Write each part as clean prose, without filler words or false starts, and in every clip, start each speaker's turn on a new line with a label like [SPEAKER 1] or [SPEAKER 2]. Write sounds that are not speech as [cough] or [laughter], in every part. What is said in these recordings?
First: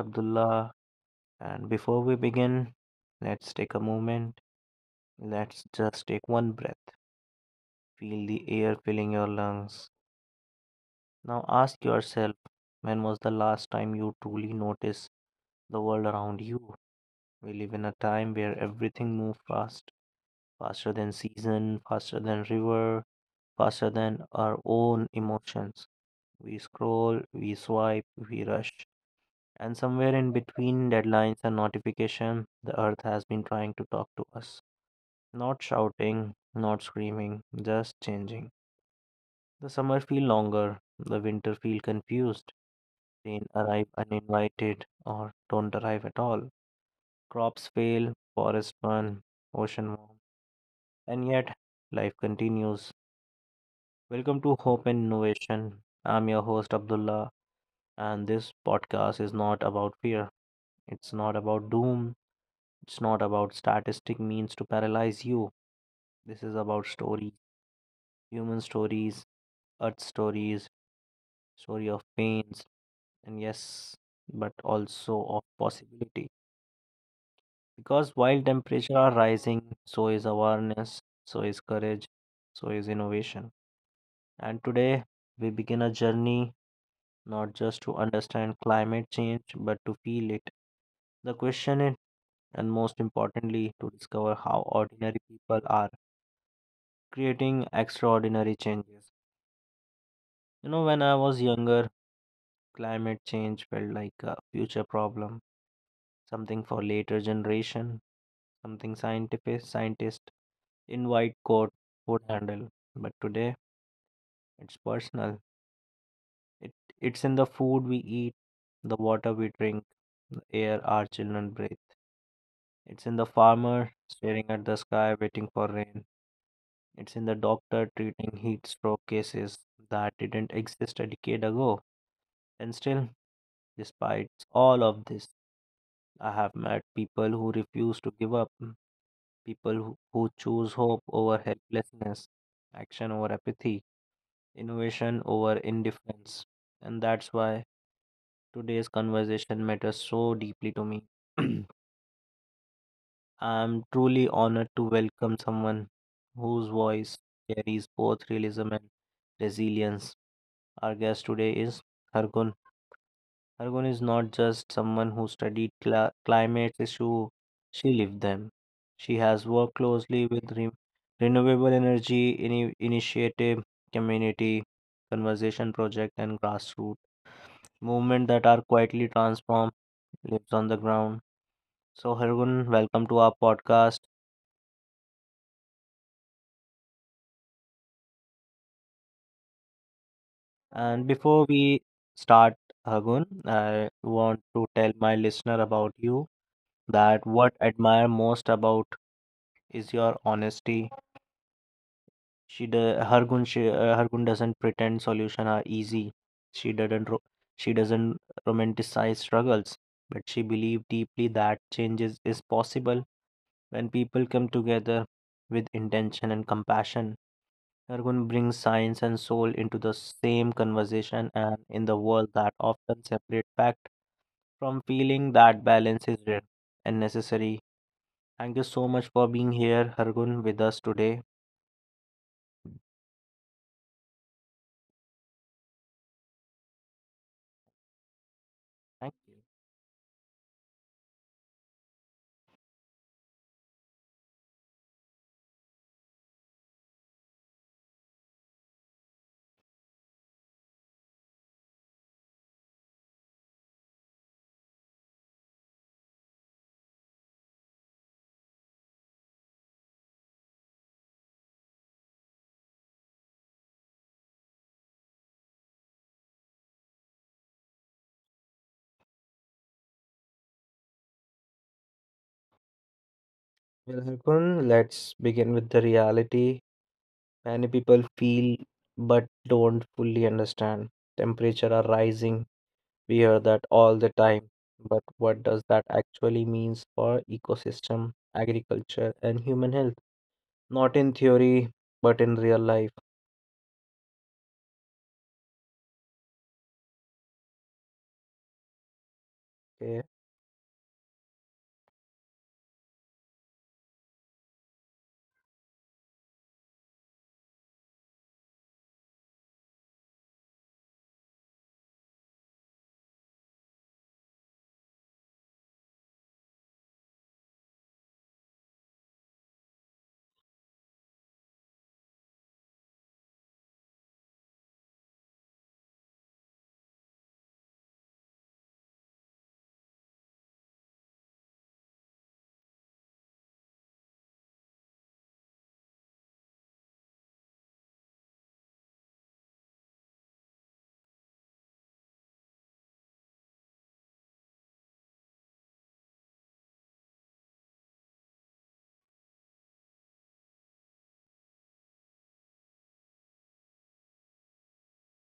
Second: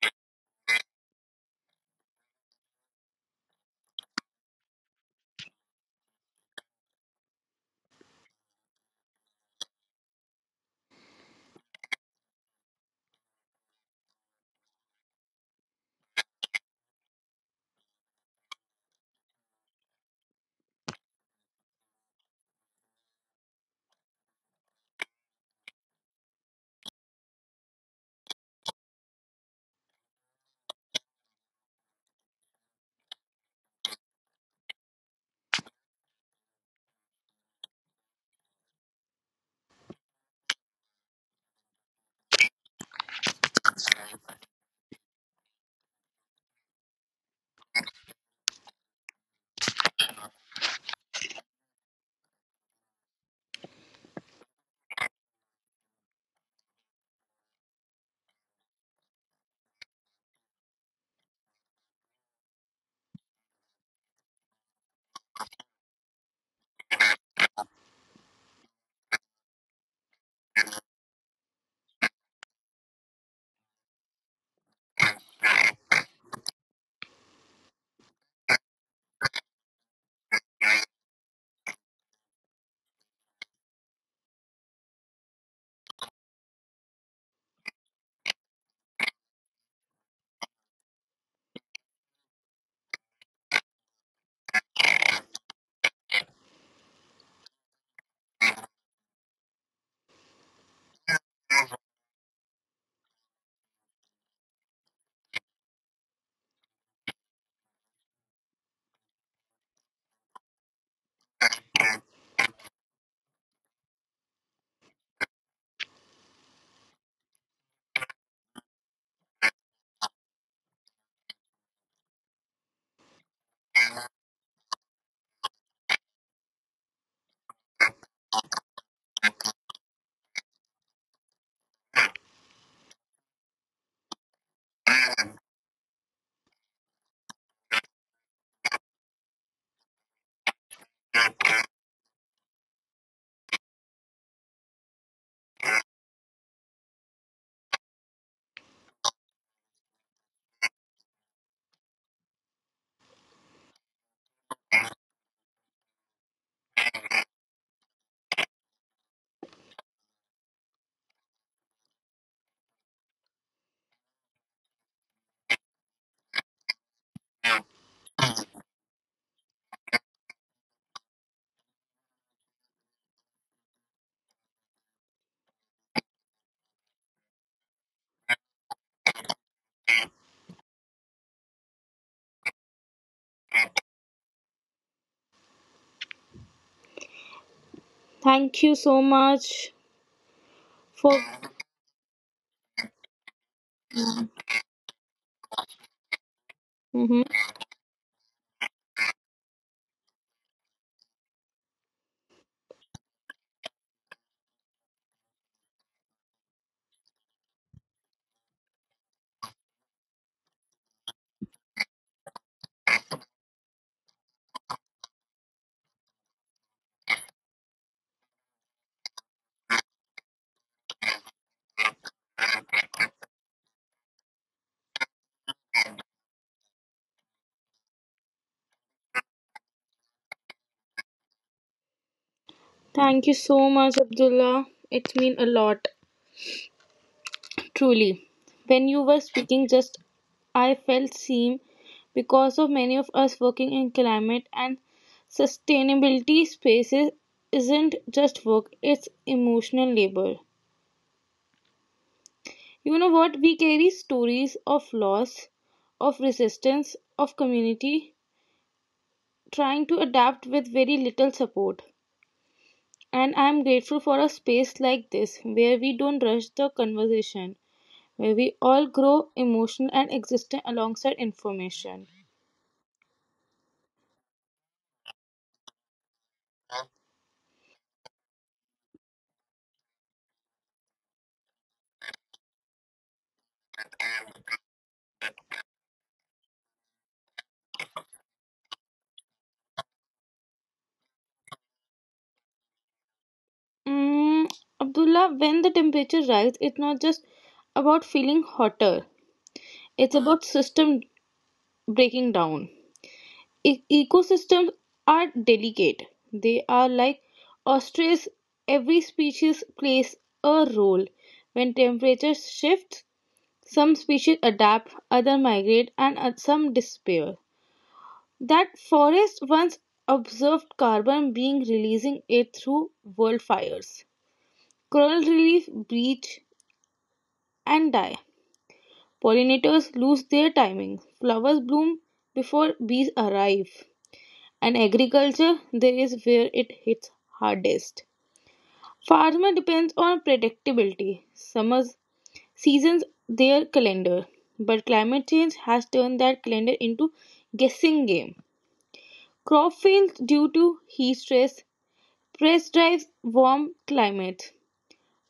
[SPEAKER 1] Abdullah, and before we begin, let's take a moment. Let's just take one breath. Feel the air filling your lungs. Now ask yourself, when was the last time you truly noticed the world around you? We live in a time where everything moves fast, faster than season, faster than river, faster than our own emotions. We scroll, we swipe, we rush. And somewhere in between deadlines and notification, the earth has been trying to talk to us. Not shouting, not screaming, just changing. The summer feel longer, the winter feel confused. Rain arrive uninvited or don't arrive at all. Crops fail, forest burn, ocean warm. And yet life continues. Welcome to Hope and Innovation. I'm your host Abdullah and this podcast is not about fear. It's not about doom. It's not about statistic means to paralyze you. This is about stories, human stories, earth stories, story of pains, and yes, but also of possibility. Because while temperature are rising, so is awareness, so is courage, so is innovation. And today we begin a journey not just to understand climate change, but to feel it, the question it, and most importantly to discover how ordinary people are creating extraordinary changes. When I was younger, climate change felt like a future problem, something for later generation, something scientific scientists in white coat would handle. But today, it's personal. It it's in the food we eat, the water we drink, the air our children breathe. It's in the farmer staring at the sky waiting for rain. It's in the doctor treating heat stroke cases that didn't exist a decade ago. And still, despite all of this, I have met people who refuse to give up, people who choose hope over helplessness, action over apathy, innovation over indifference. And that's why today's conversation matters so deeply to me. [clears throat] I am truly honored to welcome someone whose voice carries both realism and resilience. Our guest today is Hargun. Argon is not just someone who studied cla climate issue, she lived them. She has worked closely with re renewable energy initiative, community conservation project, and grassroots movement that are quietly transformed lives on the ground. So, Hargun, welcome to our podcast.
[SPEAKER 2] Thank you so much
[SPEAKER 1] And
[SPEAKER 2] for.
[SPEAKER 1] before we start, Hargun, I want to tell my listener about you
[SPEAKER 2] Mhm.
[SPEAKER 1] that what I admire most about is your honesty. She do Hargun she Hargun doesn't pretend solution are easy. She doesn't ro- she doesn't romanticize struggles, but she believes deeply that changes is possible when people come together with intention and compassion. Hargun brings science and soul into the same conversation and in the world that often separate fact from feeling that balance is rare and necessary. Thank you so much for being here, Hargun, with us today.
[SPEAKER 2] Thank you so much, Abdullah. It means a lot, truly. When you
[SPEAKER 1] Thank
[SPEAKER 2] were
[SPEAKER 1] you.
[SPEAKER 2] speaking, just I felt seen because of many of us working in climate and sustainability spaces isn't just work, it's emotional labor. You know what? We carry stories of loss, of resistance, of community, trying to adapt with very little support. And I am grateful for a space like this where we don't rush the conversation, where we all grow emotional and existent alongside information.
[SPEAKER 1] Well, Harkun, let's begin with the reality. Many people feel but don't fully understand. Temperature are rising. We hear that all the time. But what does that actually means for ecosystem, agriculture, and human health? Not in theory, but in real life.
[SPEAKER 2] Mm, Abdullah, when the temperature rises, it's not just about feeling hotter,
[SPEAKER 1] Okay.
[SPEAKER 2] it's about system breaking down. Ecosystems are delicate. They are like ostrich. Every species plays a role. When temperatures shift, some species adapt, others migrate, and some disappear. That forest once observed carbon being releasing it through wildfires. Coral reef bleach and die. Pollinators lose their timing. Flowers bloom before bees arrive. And agriculture there is where it hits hardest. Farmer depends on predictability, summer seasons their calendar, but climate change has turned that calendar into guessing game. Crop fails due to heat stress, press drives warm climates,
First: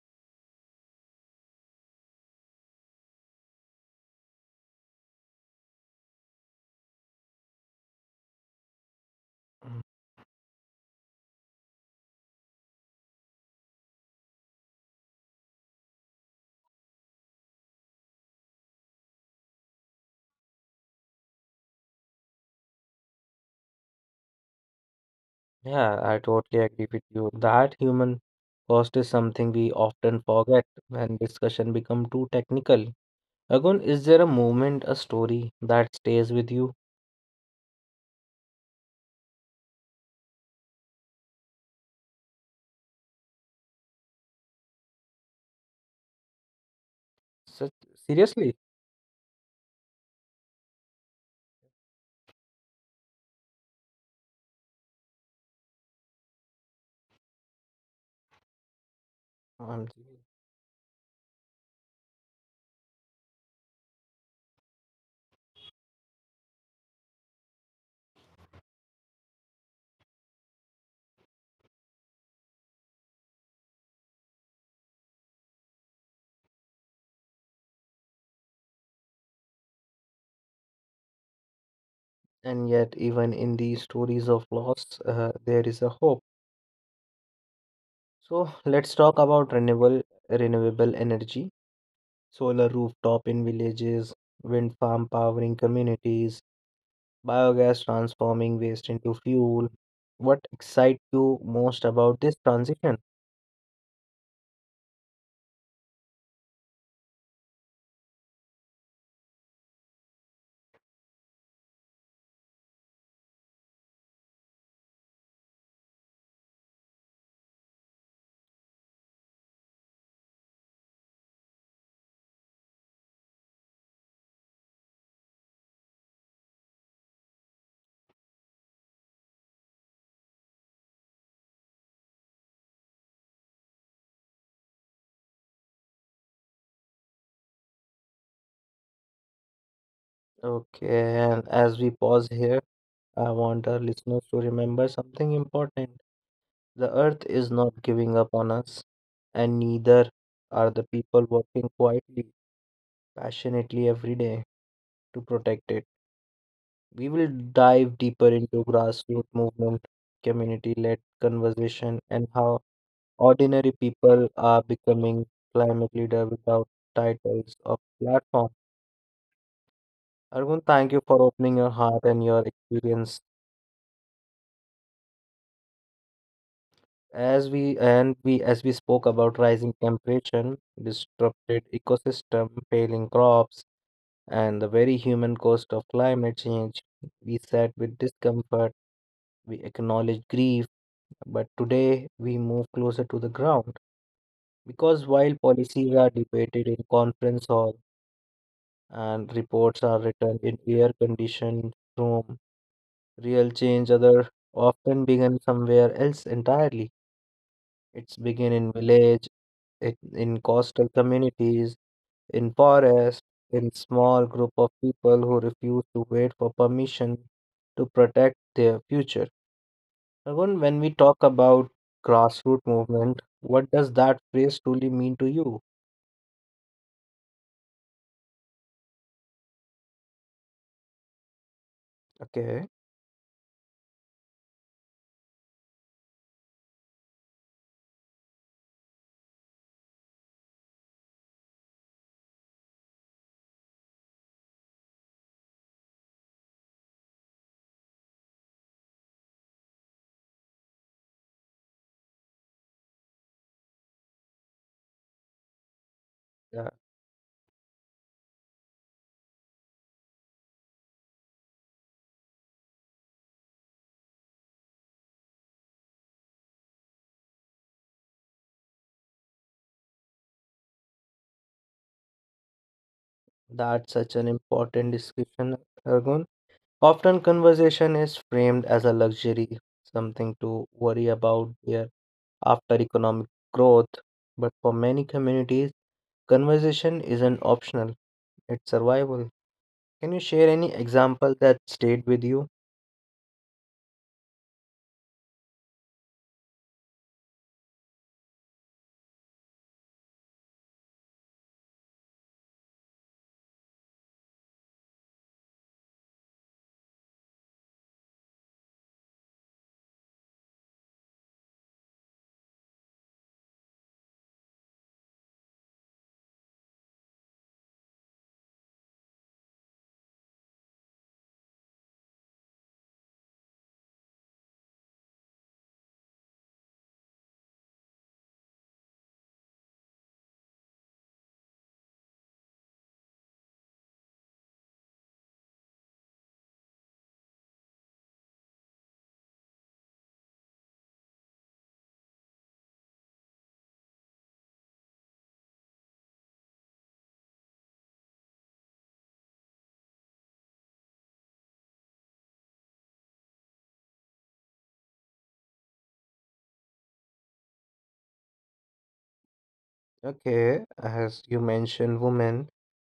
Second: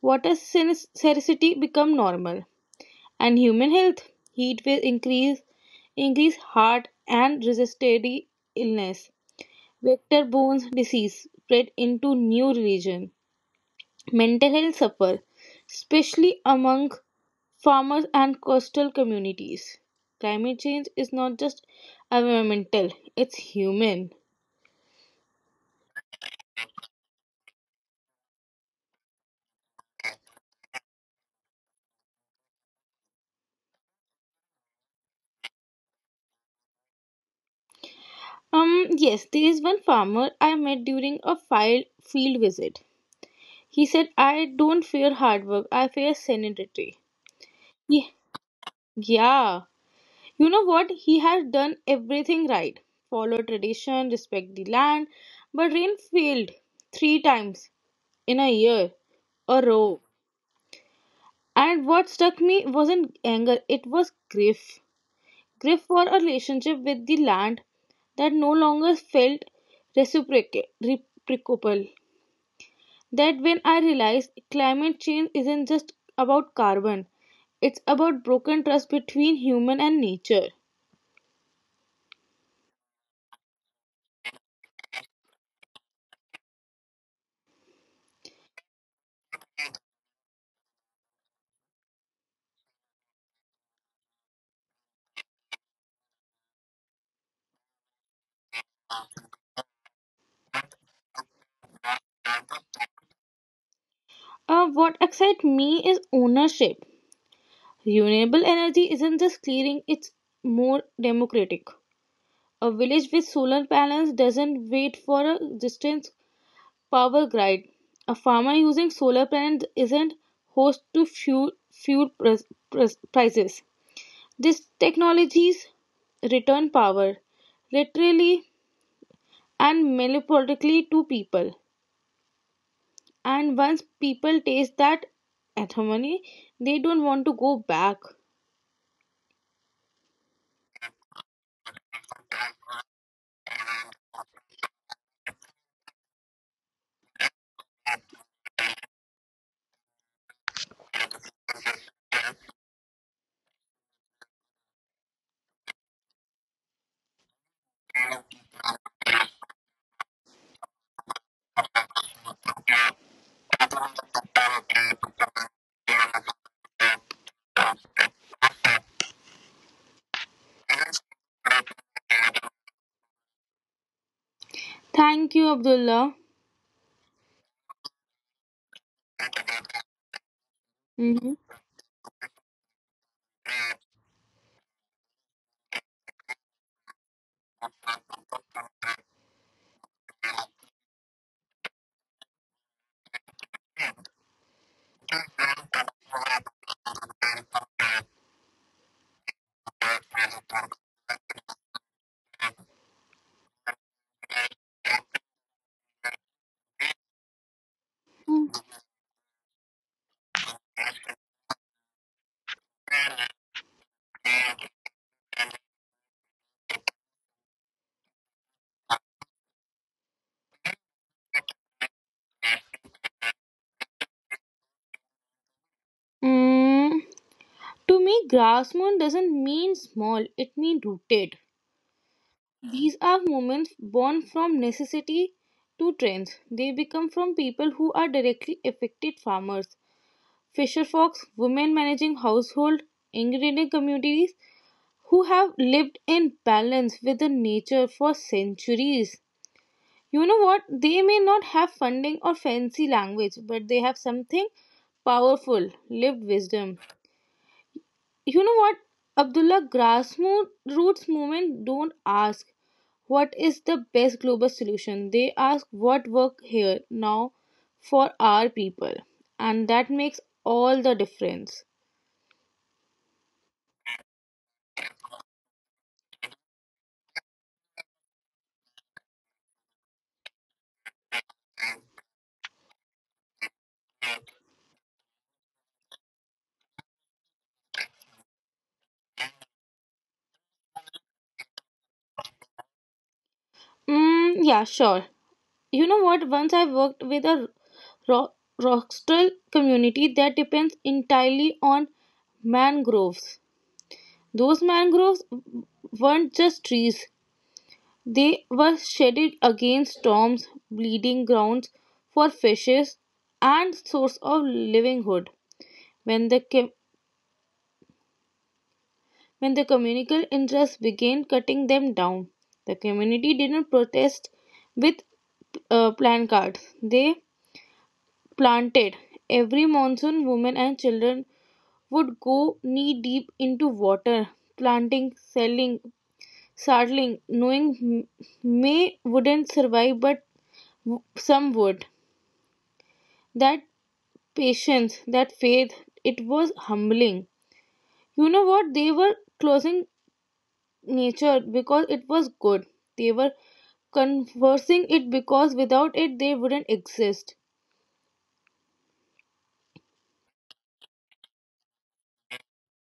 [SPEAKER 2] water scarcity become normal, and human health heat waves increase heart and resisted illness.
[SPEAKER 1] Mm.
[SPEAKER 2] Vector borne disease spread into new religion. Mental health suffer, especially among farmers and coastal communities. Climate change is not just environmental, it's human.
[SPEAKER 1] Yeah, I totally agree with you. That human cost is something we often forget when discussion become too technical. Agun, is there a moment, a story that stays with you?
[SPEAKER 2] Yes, there is one farmer I met during a file field visit. He said, I don't fear hard work, I fear sanity.
[SPEAKER 1] Such
[SPEAKER 2] Ye-
[SPEAKER 1] seriously?
[SPEAKER 2] Yeah. You know what? He had done everything right. Follow tradition, respect the land, but rain failed three times in a year, a
[SPEAKER 1] OMG.
[SPEAKER 2] row. And what struck me wasn't anger, it was grief. Grief for a relationship with the land that no longer felt reciprocal. That when I realized climate change isn't just about carbon, it's about broken trust between human and nature.
[SPEAKER 1] And yet, even in these stories of loss, there is a hope. So let's talk about renewable energy, solar rooftop in villages, wind farm powering communities, biogas transforming waste into fuel. What excites you most about this transition?
[SPEAKER 2] What excites me is ownership. Renewable energy isn't just clearing, it's more democratic. A village with solar panels doesn't wait for a distant power grid. A farmer using solar panels isn't host to fuel prices. These technologies return power, literally and metaphorically, to people. And once people taste that ethamony, they don't want to go back.
[SPEAKER 1] Okay, and as we pause here, I want our listeners to remember something important. The earth is not giving up on us, and neither are the people working quietly, passionately every day to protect it. We will dive deeper into grassroots movement, community led conversation, and how ordinary people are becoming climate leader without titles or platform. Arjun, thank you for opening your heart and your experience.
[SPEAKER 2] Thank you, Abdullah.
[SPEAKER 1] As we spoke about rising temperature,
[SPEAKER 2] hmm
[SPEAKER 1] disrupted ecosystem, failing crops, and the very human cost of climate change, we sat with discomfort, we acknowledged grief, but today we move closer to the ground. Because while policies are debated in conference hall and reports are written in air-conditioned room, real change other often begin somewhere else entirely. It's
[SPEAKER 2] Mm,
[SPEAKER 1] begin in village, it, in coastal communities, in forests, in small group of people who refuse to wait for permission to protect their future. Raghun, when we talk about grassroots movement, what does that phrase truly mean to you?
[SPEAKER 2] Mm. To me, grass moon doesn't mean small, it means rooted.
[SPEAKER 1] Okay,
[SPEAKER 2] These are movements born from necessity to trends. They become from people who are directly affected farmers, fisher folks, women managing household, ingredient communities who have lived in balance with the nature for centuries. You know what? They may not have funding or fancy language, but they have something powerful, lived
[SPEAKER 1] yeah,
[SPEAKER 2] wisdom. You know what, Abdullah? Grassroots movement don't ask what is the best global solution, they ask what work here now for our people, and that makes all the difference.
[SPEAKER 1] that's such an important discussion, Argun. Often conversation is framed as a luxury, something to worry about there after economic growth. But for many communities, conversation isn't optional, it's survival. Can you share any example that stayed with you?
[SPEAKER 2] Yeah, sure. You know what? Once I worked with a rock, rockstral community that depends entirely on mangroves. Those mangroves weren't just trees. They were shedded against storms, bleeding grounds for fishes, and source of livelihood. When the com- when the communal interests began cutting them down, the community didn't protest with placards. They planted. Every monsoon, women and children would go knee deep into water, planting, selling, saddling, knowing May wouldn't survive, but some would. That patience, that faith, it was humbling. You know what? They were closing nature because it was good. They were conversing it because without it they wouldn't exist.
[SPEAKER 1] Okay, as you mentioned women,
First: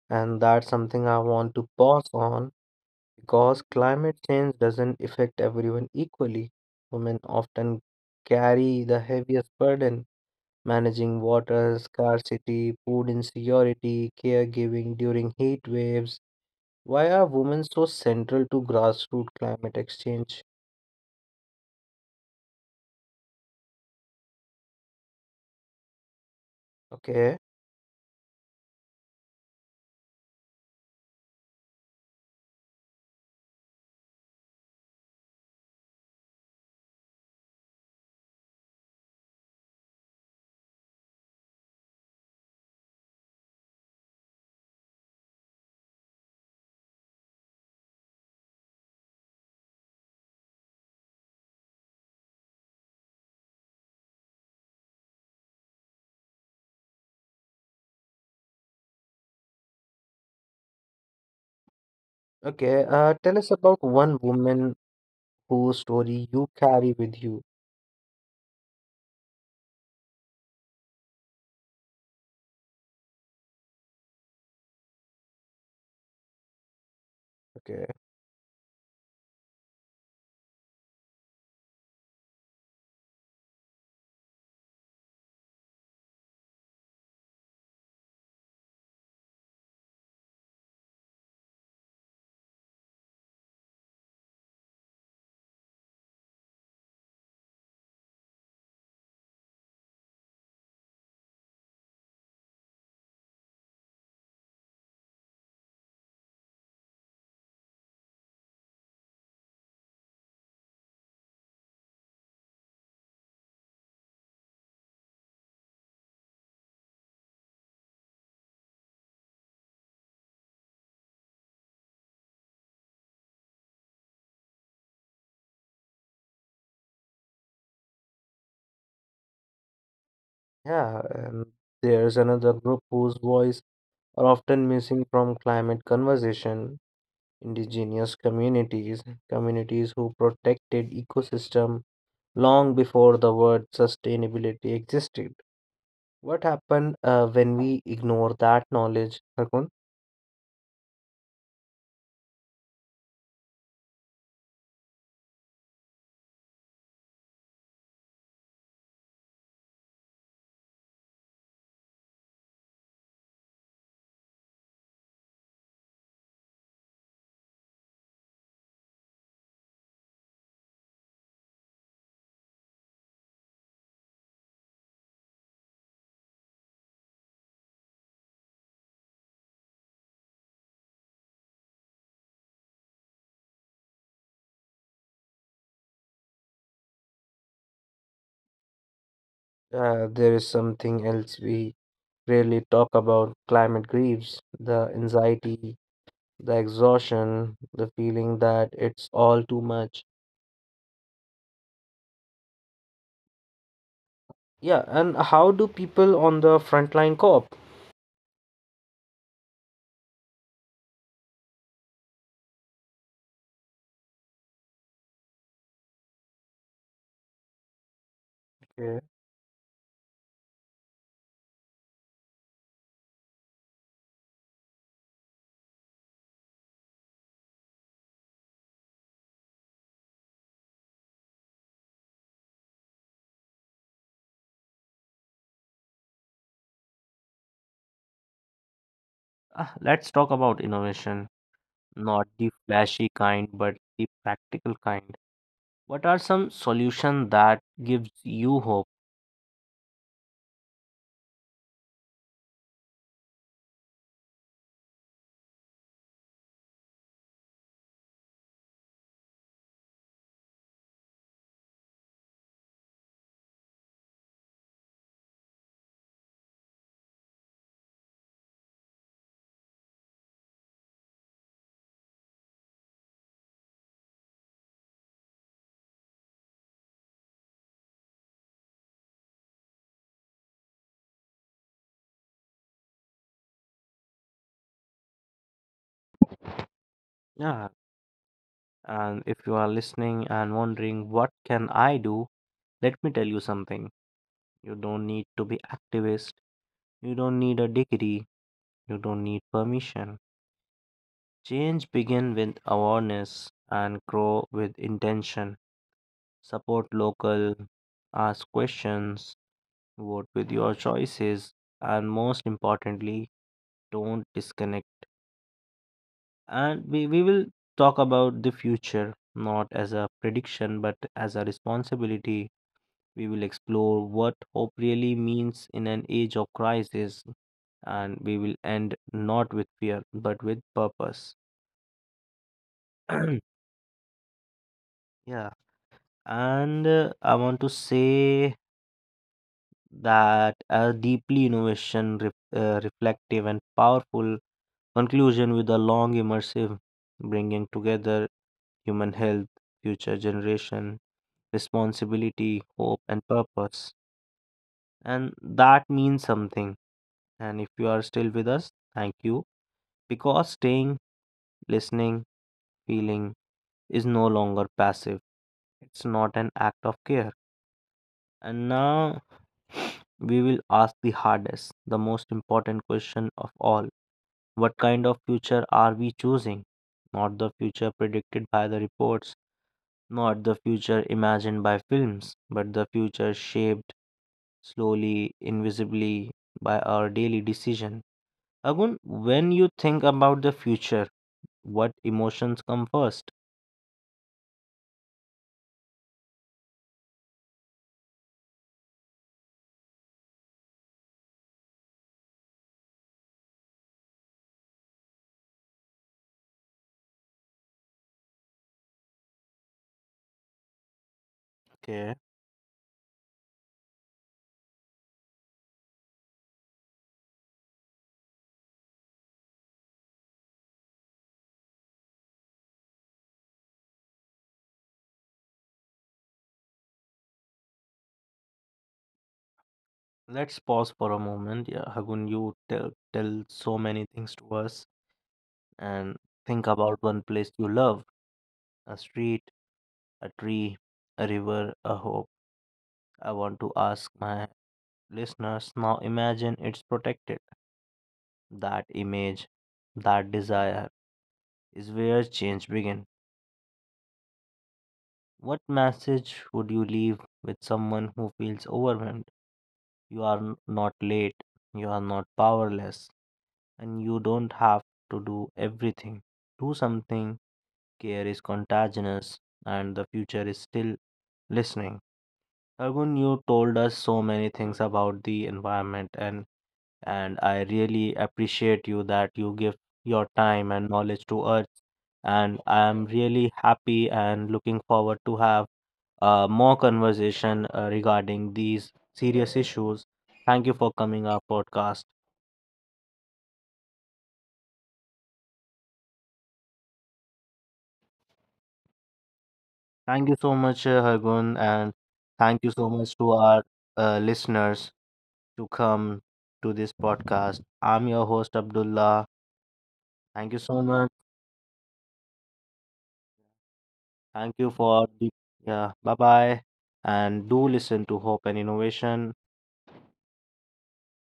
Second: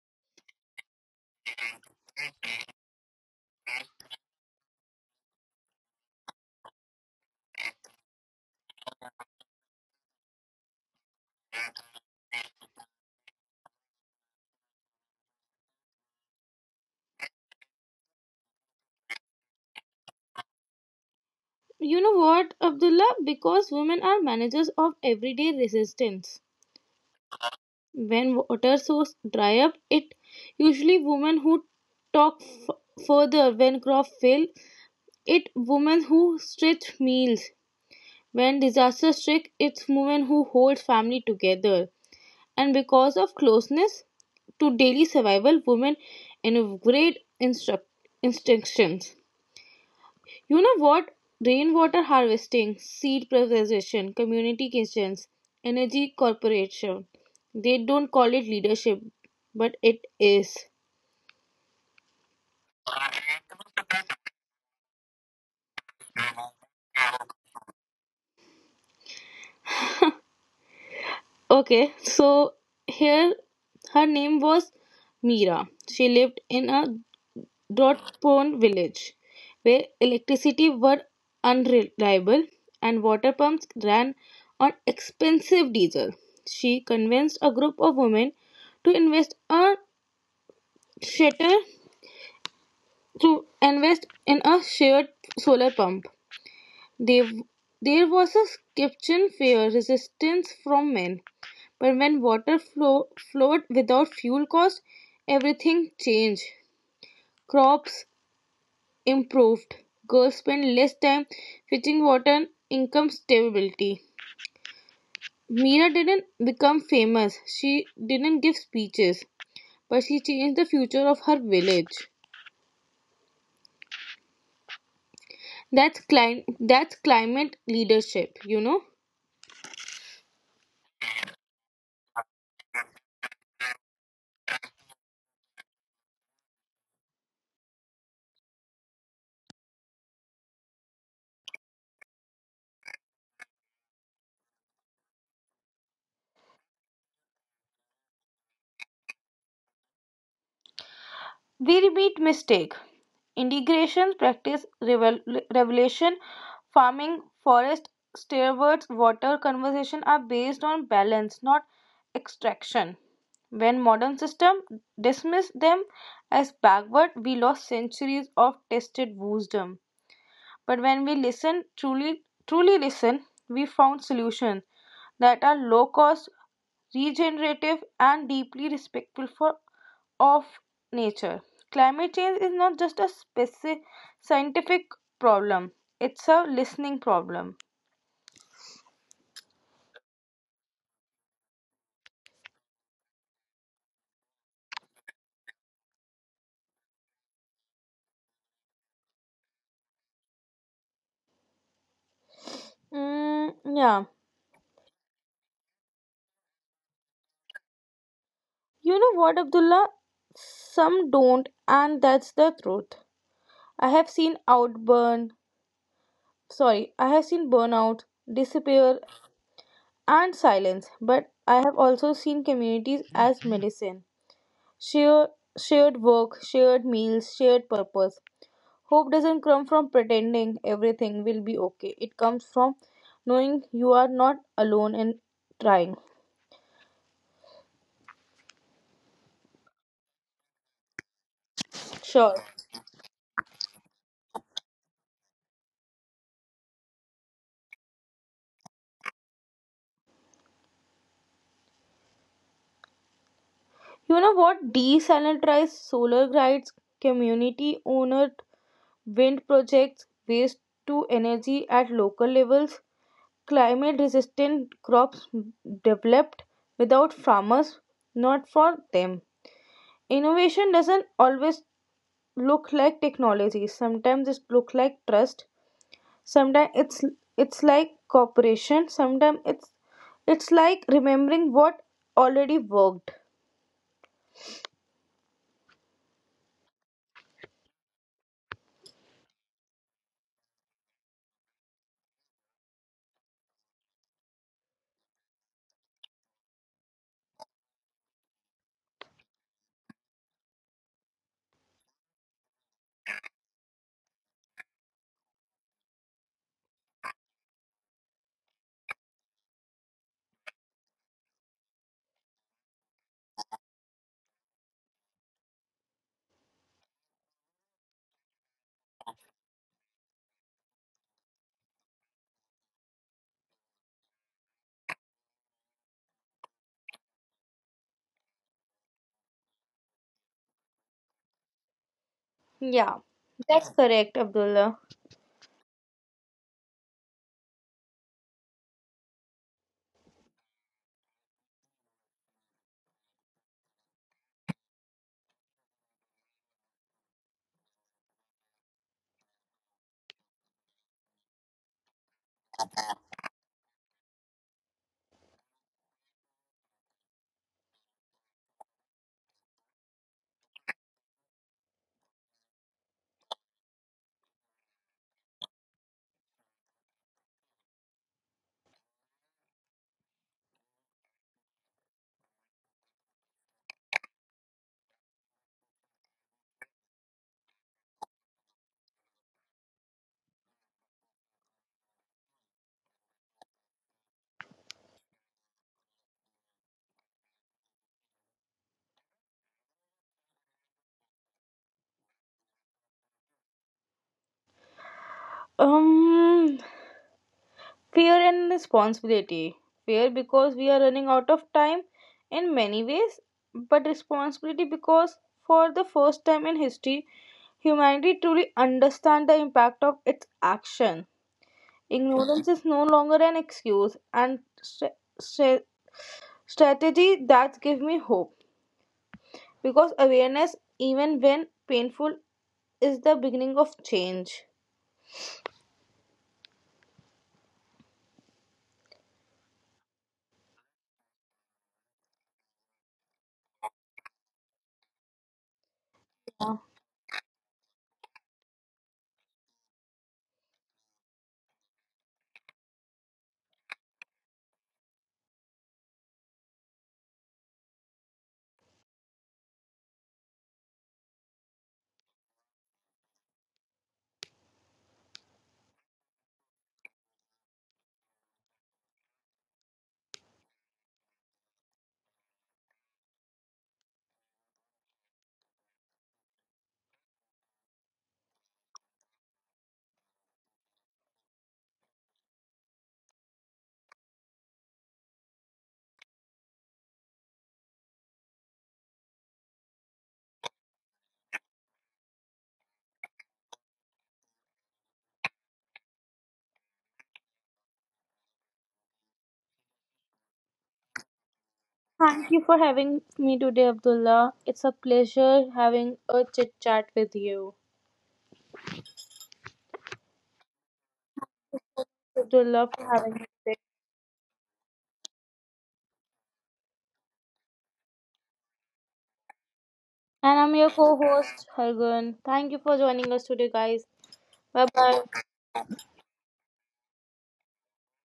[SPEAKER 1] and that's something I want to pause on because climate change doesn't affect everyone equally. Women often carry the heaviest burden, managing water scarcity, food insecurity, caregiving during heat waves. Why are women so central to grassroots climate exchange?
[SPEAKER 2] You know what, Abdullah? Because women are managers of everyday resistance.
[SPEAKER 1] Okay.
[SPEAKER 2] When water source dry up, it usually women who talk further when crop fail. It women who stretch meals. When disaster strikes, it's women who hold family together. And because of closeness to daily survival, women innovate instructions. You know what? Rainwater harvesting, seed preservation, community kitchens, energy corporation. They don't call it leadership, but it is.
[SPEAKER 1] Okay, tell us about one woman whose story you carry with you.
[SPEAKER 2] Okay, so here her name was Mira. She lived in a
[SPEAKER 1] Okay,
[SPEAKER 2] Drodpon village, where electricity were unreliable and water pumps ran on expensive diesel. She convinced a group of women to invest a shelter to invest in a shared solar pump. They, there was a kitchen fair resistance from men, but when water flowed without fuel cost, everything changed. Crops improved. Girls spend less time fetching water, and income stability. Meera didn't become famous. She didn't give speeches, but she changed the future of her village. That's climate leadership, you know.
[SPEAKER 1] yeah, and there's another group whose voice are often missing from climate conversation. Indigenous communities, communities who protected ecosystem long before the word sustainability existed. What happened when we ignore that knowledge, Harkun?
[SPEAKER 2] We repeat mistake, integration, practice, revelation, farming, forest, stewards, water conservation are based on balance, not extraction. When modern system dismiss them as backward, we lost centuries of tested wisdom. But when we listen, truly listen, we found solutions that are low cost, regenerative, and deeply respectful for of nature. Climate change is not just a scientific problem, it's a listening problem.
[SPEAKER 1] There is something else we rarely talk about climate griefs, the anxiety, the exhaustion, the feeling that it's all too much.
[SPEAKER 2] Mm, yeah.
[SPEAKER 1] Yeah, and how do people on the front line cope?
[SPEAKER 2] You know what, Abdullah? Some don't, and that's the truth. I have seen outburn, I have seen burnout, disappear,
[SPEAKER 1] Okay.
[SPEAKER 2] and silence, but I have also seen communities as medicine. Shared, shared work, shared meals, shared purpose. Hope doesn't come from pretending everything will be okay. It comes from knowing you are not alone and trying.
[SPEAKER 1] Let's talk about innovation, not
[SPEAKER 2] Sure.
[SPEAKER 1] the flashy kind, but the practical kind. What are some solutions that gives you hope?
[SPEAKER 2] You know what? Desanitize solar grids, community owned wind projects, waste to energy at local levels, climate resistant crops developed without farmers, not for them. Innovation doesn't always look like technology, sometimes it looks like trust. Sometimes it's like cooperation. Sometimes it's like remembering what already worked.
[SPEAKER 1] Yeah, and if you are listening and wondering what can I do, let me tell you something. You don't need to be activist. You don't need a degree. You don't need permission. Change begin with awareness and grow with intention. Support local, ask questions, vote with your choices, and most importantly, don't disconnect. And we will talk about the future not as a prediction but as a responsibility. We will explore what hope really means in an age of crisis, and we will end not with fear but with purpose.
[SPEAKER 2] Yeah,
[SPEAKER 1] [clears throat] Yeah.
[SPEAKER 2] that's Yeah. correct, Abdullah.
[SPEAKER 1] And I want to say that a deeply innovation, reflective, and powerful conclusion with a long immersive bringing together human health, future generation, responsibility, hope, and purpose. And that means something. And if you are still with us, thank you. Because staying, listening, feeling is no longer passive, it's not an act of care. And now we will ask the hardest, the most important question of all. What kind of future are we choosing? Not the future predicted by the reports, not the future imagined by films, but the future shaped slowly, invisibly by our daily decision. Agun, when you think about the future, what emotions come first?
[SPEAKER 2] Um, fear and responsibility. Fear because we are running out of time in many ways, but responsibility because for the first time in history, humanity truly understand the impact of its action.
[SPEAKER 1] Okay,
[SPEAKER 2] Ignorance is no longer an excuse, and strategy that give me hope because awareness even when painful is the beginning of change.
[SPEAKER 1] let's pause for a moment. Yeah, Agun, you tell so many things to us and think about one place you love, a street, a tree, a river, a hope. I want to ask my listeners now imagine it's protected. That image, that desire is where change begins. What message would you leave with someone who feels overwhelmed? Not late, you are not powerless, and you don't have to do everything. Do something, care is contagious, and the future is still listening. Argun, you told us so many things about the environment and I really appreciate you that you give your time and knowledge to us and I am really happy and looking forward to have more conversation regarding these serious issues. Thank you for coming our podcast.
[SPEAKER 2] Thank you for having me today, Abdullah. It's a pleasure having a chit chat with you,
[SPEAKER 1] Thank you so much, Hargun, and
[SPEAKER 2] Abdullah,
[SPEAKER 1] thank you
[SPEAKER 2] for
[SPEAKER 1] so
[SPEAKER 2] having
[SPEAKER 1] much
[SPEAKER 2] me
[SPEAKER 1] to
[SPEAKER 2] today.
[SPEAKER 1] our listeners to come to this podcast. I'm your host Abdullah.
[SPEAKER 2] And I'm
[SPEAKER 1] Thank you
[SPEAKER 2] your
[SPEAKER 1] so much.
[SPEAKER 2] co-host Hargun. Thank you for joining us today, guys.
[SPEAKER 1] Thank
[SPEAKER 2] Bye
[SPEAKER 1] you
[SPEAKER 2] bye.
[SPEAKER 1] for the yeah, bye bye. And do listen to Hope and Innovation.